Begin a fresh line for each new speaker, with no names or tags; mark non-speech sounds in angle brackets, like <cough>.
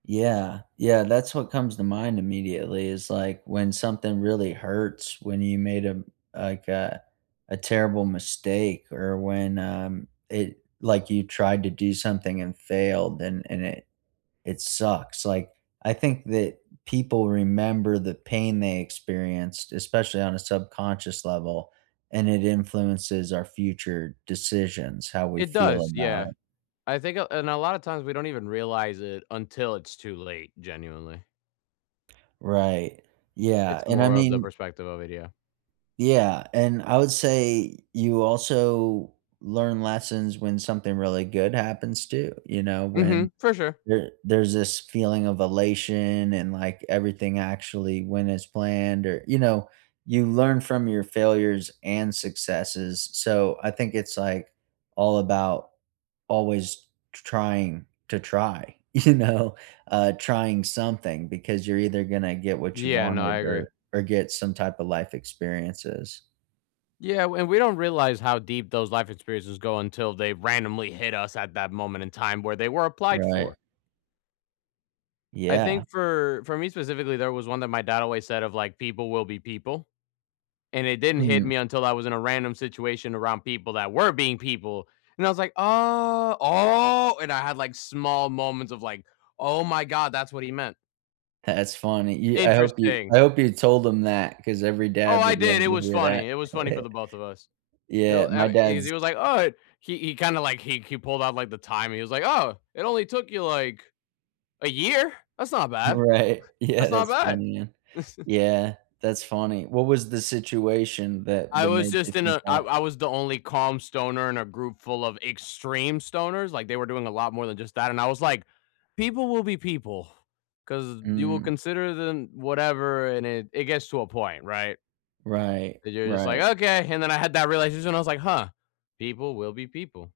Yeah. Yeah, that's what comes to mind immediately is, like, when something really hurts, when you made a m like, a a terrible mistake or when, um, it like, you tried to do something and failed, and and it it sucks. Like, I think that people remember the pain they experienced, especially on a subconscious level, and it influences our future decisions, how we
It
feel
does,
about
yeah.
it.
I think, uh and a lot of times, we don't even realize it until it's too late genuinely.
Right.
It's
Yeah. And I
more of the
mean
perspective of it, yeah.
Yeah. And I would say you also learn lessons when something really good happens too, you know? When
Mhm. For sure.
there there's this feeling of elation and, like, everything actually went as planned or you know, you learn from your failures and successes. So, I think it's, like, all about always tr trying to try, you know? Uh, trying something because you're either gonna get what you
Yeah. No, I
wanted
agree.
or or get some type of life experiences.
Yeah, and w we don't realize how deep those life experiences go until they randomly hit us at that moment in time where they were applied
Right.
for. I
Yeah.
think for for me specifically, there was one that my dad always said of, like, "People will be people," and it didn't hit
Mhm.
me until I was in a random situation around people that were being people, and I was like, "Oh, oh!" And I had, like, small moments of, like, "Oh my god, that's what he meant."
That's funny. Y I hope you
Interesting.
I hope you told them that, 'cause every
Oh,
dad
I
would
did
love
it
to
was
hear that.
funny, it was funny for
<chuckles>
the both of us.
Yeah,
He'll eh,
my
e he
dad's
was, like, "Oh, eh" he he kinda, like, he he pulled out, like, the time, he was like, "Oh, it only took you, like, a year. That's not bad.
Right. Yeah,
That's not
that's
bad."
funny, yeah.
<chuckles>
Yeah, that's funny. What was the situation that
I
that
was
made you
just in
think
a I
that?
I was the only calm stoner in a group full of extreme stoners like, they were doing a lot more than just that and I was, like, "People will be people 'cause you will
Mm.
consider then" whatever, and it it gets to a point, right?
Right,
And you're just, like,
right.
"Okay," and then I had that realization, I was, like, "Huh. People will be people."